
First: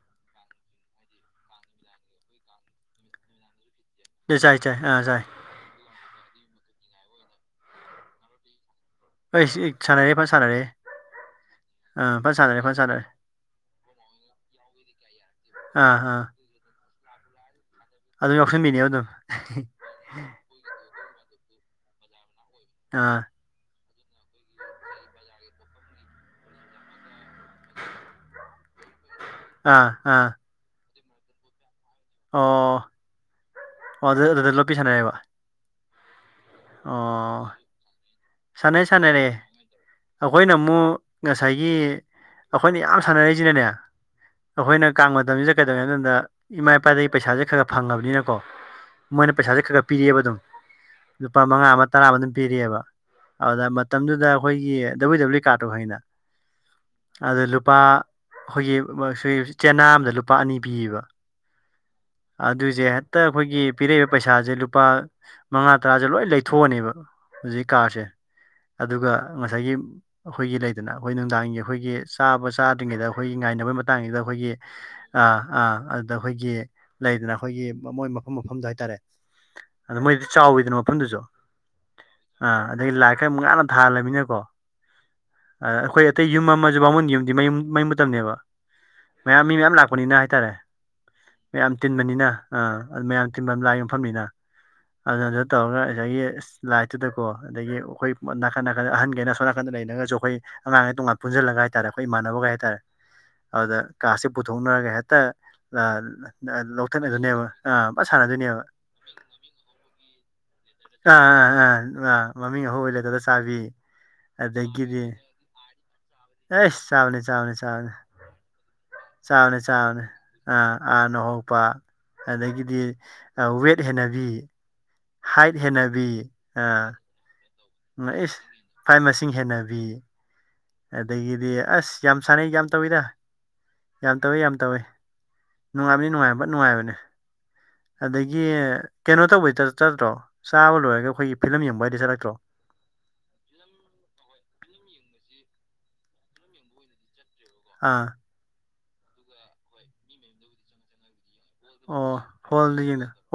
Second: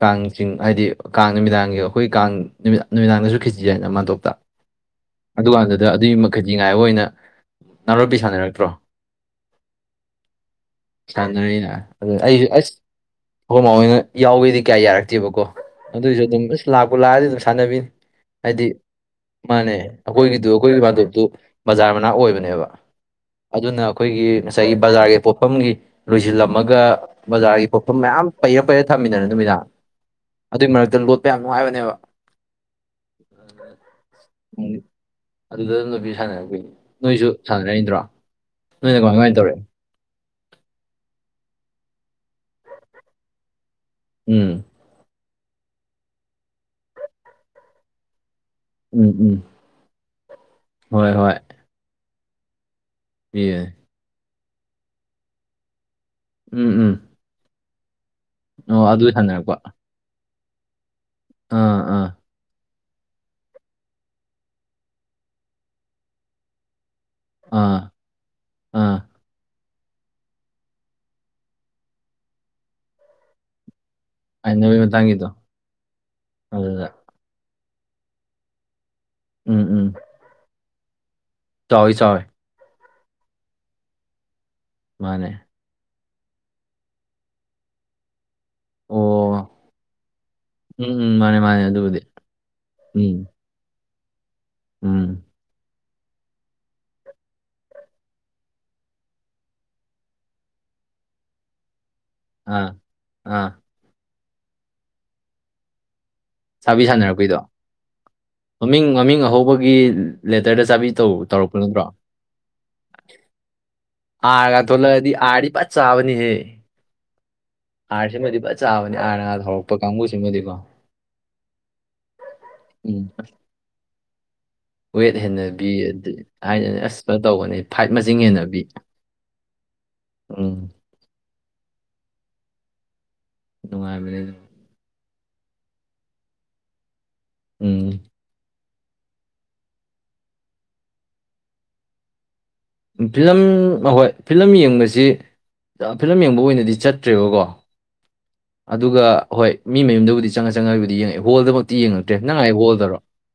ꯀꯥꯡ ꯆꯤꯡ ꯍꯥꯏꯗꯤ ꯀꯥꯡ ꯅꯨꯃꯤꯗꯥꯡꯒꯤ ꯑꯩꯈꯣꯏ ꯀꯥꯡ ꯅꯨꯃꯤꯗꯥꯡ ꯅꯨꯃꯤꯗꯥꯡꯗꯁꯨ ꯈꯤꯆꯤ ꯆꯥꯏꯅ ꯑꯃ ꯇꫭꯞ ꯂꫭꯏ ꯆꯥꯏ ꯆꯥꯏ ꯑꯥ ꯆꯥꯏ꯫ ꯑꯗꯨꯀꯥꯟꯗꯨꯗ ꯑꯗꯨꯒꯤ ꯃꯈꯩ ꯈꯦꯆꯤ ꯉꯥꯏꯕ ꯑꯣꯏꯅ ꯅꯥꯔꯣꯄꯤ ꯁꯥꯟꯅꯔꯛꯇ꯭ꯔꯣ꯫ ꯑꯩꯁ ꯏꯛ ꯁꯥꯟꯅꯔꯦ ꯐꯖꯅ ꯁꯥꯟꯅꯔꯦ꯫ ꯁꯥꯟꯅꯔꯤꯅ ꯑꯗꯨ ꯑꯥ ꯐꯖ ꯑꯩꯁꯨ ꯁꯥꯟꯅꯔꯦ ꯑꯁ ꯐꯖ ꯁꯥꯟꯅꯔꯦ ꯑꯈꯣꯏ ꯃꯥ ꯍꯣꯏꯅ ꯌꯥꯎꯒꯦꯗꯤ ꯀꯌꯥ ꯌꯥꯔꯛꯇꯦꯕꯀꯣ ꯑꯥ ꯑꯥ ꯑꯗꯨꯑꯣꯏꯁꯨ ꯑꯗꯨꯝ ꯑꯁ ꯂꯥꯛꯄꯨ ꯂꯥꯛꯑꯗꯤ ꯑꯗꯨꯝ ꯁꯥꯟꯅꯕꯤꯅꯤ꯫ ꯑꯗꯨꯝ ꯍꯥꯏꯗꯤ ꯌꯥꯎꯁꯟꯕꯤꯅꯦꯕ ꯑꯗꯨꯝ꯫ ꯃꯥꯅꯦ ꯑꯩꯈꯣꯏꯒꯤꯗꯨ ꯑꯩꯈꯣꯏꯒꯤ ꯄꯥꯟꯊꯣꯞꯇꯨ ꯕꯖꯥꯔ ꯃꯅꯥꯛ ꯑꯣꯏꯕꯅꯦꯕ꯫ ꯑꯥ꯫ ꯑꯗꯨꯅ ꯑꯩꯈꯣꯏꯒꯤ ꯉꯁꯥꯏꯒꯤ ꯕꯖꯥꯔꯒꯤ ꯄꯣ ꯐꯝꯒꯤ ꯂꯣꯏꯖꯤꯜꯂꯝꯃꯒ ꯕꯖꯥꯔꯒꯤ ꯄꯣꯐꯝ ꯃꯌꯥꯝ ꯄꯩꯔ ꯄꯩꯔ ꯊꯝꯃꯤꯗꯅ ꯅꯨꯃꯤꯗꯥꯡ ꯑꯥ ꯑꯥ ꯑꯗꯨꯏ ꯃꯔꯛꯇ ꯂꯣꯠꯄ ꯌꯥꯝ ꯅꯨꯡꯉꯥꯏꯕꯅꯦꯕ ꯑꯣ ꯑꯗꯨꯗ ꯑꯗꯨꯗ ꯂꯣꯠꯄꯤ ꯁꯥꯟꯅꯩꯌꯦꯕ ꯑꯗꯨꯗ ꯂꯣꯄꯤ ꯁꯥꯟꯅꯔꯛꯏ ꯅꯣꯏꯁꯨ ꯁꯥꯟꯅꯅꯤꯡꯗ꯭ꯔꯣ ꯁꯥꯅꯩ ꯁꯥꯅꯔꯦ ꯑꯩꯈꯣꯏꯅ ꯑꯃꯨꯛ ꯉꯁꯥꯏꯒꯤ ꯑꯩꯈꯣꯏꯅ ꯌꯥꯝ ꯁꯥꯟꯅꯔꯛꯏꯖꯤꯅꯅꯦ ꯎꯝ ꯑꯩꯈꯣꯏꯅ ꯀꯥꯡ ꯃꯇꯝꯁꯤꯗ ꯀꯩꯗꯧꯒꯦ ꯍꯥꯏꯀꯥꯟꯗ ꯏꯃꯥ ꯏꯄꯥꯗꯩ ꯄꯩꯁꯥꯁꯦ ꯈꯔ ꯐꯪꯉꯝꯅꯤꯅꯀꯣ ꯎꯝ ꯎꯝ ꯃꯣꯏꯅ ꯄꯩꯁꯥꯁꯦ ꯈꯔ ꯄꯤꯔꯑꯦꯕ ꯑꯗꯨꯝ ꯍꯣꯏ ꯍꯣꯏ ꯂꯨꯄꯥ ꯃꯉꯥ ꯑꯃꯥ ꯇꯔꯥ ꯑꯃꯥ ꯑꯗꯨꯝ ꯄꯤꯔꯑꯦꯕ ꯄꯤꯕꯅꯤ ꯑꯗꯨꯗ ꯃꯇꯝꯗꯨꯗ ꯑꯈꯣꯏꯒꯤ ꯗꯕ꯭ꯂꯤꯎ ꯗꯕ꯭ꯂꯤꯎ ꯏ ꯀꯥꯔꯠꯇꯨ ꯈꯪꯉꯦꯗꯅ ꯎꯝ ꯎꯝ ꯑꯗ ꯂꯨꯄꯥ ꯑꯩꯈꯣꯏꯒꯤ ꯑꯣ ꯑꯗꯨ ꯃꯁꯡ ꯁꯥꯟꯅꯔꯛꯄ ꯆꯦꯅꯥ ꯑꯝꯗ ꯂꯨꯄꯥ ꯑꯅꯤ ꯄꯤꯌꯦꯕ ꯑꯥ ꯑꯥ ꯑꯗꯨꯏꯖꯦ ꯍꯦꯛꯇ ꯑꯩꯈꯣꯏꯒꯤ ꯄꯤꯔꯛꯏꯕ ꯄꯩꯁꯥꯖꯦ ꯂꯨꯄꯥ ꯃꯉꯥ ꯇꯔꯥꯖꯦ ꯂꯣꯏ ꯂꯩꯊꯣꯛꯑꯅꯦꯕ ꯍꯧꯖꯤꯛ ꯑꯥ ꯀꯥꯟꯁꯦ ꯑꯥ ꯑꯗꯨꯒ ꯉꯁꯥꯏꯒꯤ ꯑꯈꯣꯏꯒꯤ ꯂꯩꯗꯅ ꯑꯩꯈꯣꯏ ꯅꯨꯡꯗꯥꯡꯒꯤ ꯑꯩꯈꯣꯏꯒꯤ ꯆꯥꯕ ꯆꯥꯗ꯭ꯔꯤꯉꯩꯗ ꯑꯩꯈꯣꯏꯒꯤ ꯉꯥꯏꯅꯕꯩ ꯃꯇꯥꯡꯖꯤꯗ ꯑꯈꯣꯏꯒꯤ ꯍꯥꯏꯅꯕꯒꯤ ꯑꯥ ꯃꯇꯥꯡꯒꯤꯗꯣ ꯑꯥ ꯑꯗ ꯑꯈꯣꯏꯒꯤ ꯑꯗꯨꯗ ꯂꯩꯗꯅ ꯑꯈꯣꯏꯒꯤ ꯃꯣꯏ ꯃꯐꯝ ꯃꯐꯝꯗꯣ ꯍꯥꯏꯇꯥꯔꯦ ꯎꯝ ꯎꯝ ꯑꯗꯨ ꯃꯣꯏꯗꯤ ꯆꯥꯎꯋꯤꯗꯅ ꯃꯐꯝꯗꯨꯖꯨ ꯆꯥꯎꯋꯤ ꯆꯥꯎꯋꯤ ꯑꯥ ꯑꯗꯩ ꯂꯥꯏꯠꯀ ꯃꯨꯛ ꯉꯥꯟꯅ ꯊꯥꯂꯝꯅꯤꯅꯀꯣ ꯃꯥꯅꯦ ꯑꯗ ꯑꯈꯣꯏ ꯑꯇꯩ ꯌꯨꯝ ꯃꯝꯃꯖꯨ ꯕꯥꯃꯣꯟꯒꯤ ꯌꯨꯝꯗꯤ ꯃꯩꯌꯨꯝ ꯃꯩ ꯃꯨꯠꯇꯝꯅꯦꯕ ꯑꯣ ꯃꯌꯥꯝ ꯃꯤ ꯃꯌꯥꯝ ꯂꯥꯛꯄꯅꯤꯅ ꯍꯥꯏꯇꯥꯔꯦ ꯎꯝ ꯃꯥꯅꯤ ꯃꯥꯅꯤ ꯃꯌꯥꯝ ꯇꯤꯟꯕꯅꯤꯅ ꯑꯥ ꯑꯗꯨ ꯃꯌꯥꯟ ꯈꯤꯟꯕꯝ ꯂꯥꯏ ꯌꯨꯝꯐꯝꯅꯤꯅ ꯎꯝ ꯑꯗꯨꯗ ꯇꯧꯔꯒ ꯉꯁꯥꯏꯒꯤ ꯂꯥꯏꯠꯇꯨꯗꯀꯣ ꯑꯗꯒꯤ ꯑꯈꯣꯏ ꯅꯥꯀꯟ ꯅꯥꯀꯟꯗ ꯑꯍꯟꯒꯩꯅ ꯑꯁꯣꯟ ꯅꯥꯀꯟꯗ ꯂꯩꯔꯒꯖꯨ ꯑꯩꯈꯣꯏ ꯑꯉꯥꯡꯒꯩ ꯇꯣꯉꯥꯟ ꯄꯨꯟꯖꯤꯜꯂꯒ ꯍꯥꯏꯇꯥꯔꯦ ꯑꯩꯈꯣꯏ ꯏꯃꯥꯟꯅꯕꯒꯩ ꯑꯥ ꯍꯥꯏꯇꯥꯔꯦ ꯑꯥ ꯑꯗꯨꯗ ꯀꯥꯔꯠꯁꯦ ꯄꯨꯊꯣꯛꯅꯔꯒ ꯍꯦꯛꯇ ꯑꯥꯜ ꯆꯥꯕꯤ ꯁꯥꯟꯅꯔꯛꯄꯤꯗꯣ ꯁꯥꯟꯅꯗꯣꯏꯅꯦꯕ ꯃꯃꯤꯡ ꯃꯃꯤꯡ ꯑꯍꯧꯕꯒꯤ ꯂꯦꯇꯔꯗ ꯆꯥꯕꯤ ꯑꯗꯣ ꯑꯥ ꯑꯥ ꯇꯧꯔꯛꯄ ꯑꯥ ꯅꯠꯇ꯭ꯔꯣ ꯑꯥ ꯃꯃꯤꯡ ꯑꯍꯧꯕ ꯂꯩꯇꯗ ꯆꯥꯕꯤ ꯑꯥꯔꯒ ꯑꯗꯒꯤꯗꯤ ꯊꯣꯂꯛꯑꯗꯤ ꯑꯥꯔꯗꯤ ꯐꯟ ꯆꯥꯕꯅꯤꯍꯦ ꯑꯩꯁ ꯆꯥꯕꯅꯦ ꯆꯥꯕꯅꯦ ꯑꯥꯔꯁꯤꯃꯥꯗꯤ ꯐꯖꯟ ꯆꯥ ꯆꯥꯕꯅꯤ ꯆꯥꯕꯅꯤ ꯑꯥ ꯑꯥꯔꯅ ꯍꯧꯕ ꯑꯗꯒꯤꯗꯤ ꯎꯝ ꯑꯥ ꯋꯦꯠ ꯍꯦꯟꯅꯕꯤ ꯋꯦꯠ ꯍꯦꯟꯅꯕꯤ ꯑꯗꯨ ꯍꯥꯏꯅ ꯑꯥ ꯑꯁ ꯐꯟ ꯇꯧꯕꯅꯤ ꯏꯁ ꯐꯥꯏꯠ ꯃꯁꯤꯡ ꯍꯦꯟꯅꯕꯤ ꯎꯝ ꯑꯗꯒꯤꯗꯤ ꯑꯁ ꯌꯥꯝ ꯁꯥꯟꯅꯩ ꯌꯥꯝ ꯇꯧꯋꯤꯗ ꯌꯥꯝ ꯅꯨꯡꯉꯥꯏꯕꯅꯦ ꯑꯗꯨꯝ ꯇꯧꯋꯤ ꯌꯥꯝ ꯇꯧꯋꯤ ꯅꯨꯡꯉꯥꯏꯕꯅꯤ ꯅꯨꯡꯉꯥꯏꯕꯐꯟ ꯅꯨꯡꯉꯥꯏꯕꯅꯤ ꯎꯝ ꯑꯗꯒꯤ ꯀꯩꯅꯣ ꯇꯧꯕꯩ ꯠꯜ ꯆꯠꯇ꯭ꯔꯣ ꯆꯥꯕ ꯂꯣꯏꯔꯒ ꯑꯩꯈꯣꯏꯒꯤ ꯐꯤꯂꯝ ꯌꯦꯡꯕꯒꯗꯤ ꯆꯠꯂꯛꯇ꯭ꯔꯣ ꯐꯤꯂꯝ ꯍꯣꯏ ꯐꯤꯂꯝ ꯌꯦꯡꯕꯖꯤ ꯐꯤꯂꯝ ꯌꯦꯡꯕ ꯑꯣꯏꯅꯗꯤ ꯆꯠꯇ꯭ꯔꯦꯕꯀꯣ ꯑꯥ ꯑꯗꯨꯒ ꯍꯣꯏ ꯃꯤ ꯃꯌꯨꯝꯗꯕꯨꯗꯤ ꯆꯪꯉ ꯆꯪꯉꯒꯕꯨꯗꯤ ꯌꯦꯡꯉꯑꯦ ꯍꯣꯜꯗꯃꯛꯇꯤ ꯑꯣ ꯌꯦꯡꯉꯛꯇ꯭ꯔꯦ ꯅꯪ ꯍꯥꯏ ꯍꯣꯜꯗ ꯍꯣꯜꯗꯔꯣ ꯌꯦꯡꯗ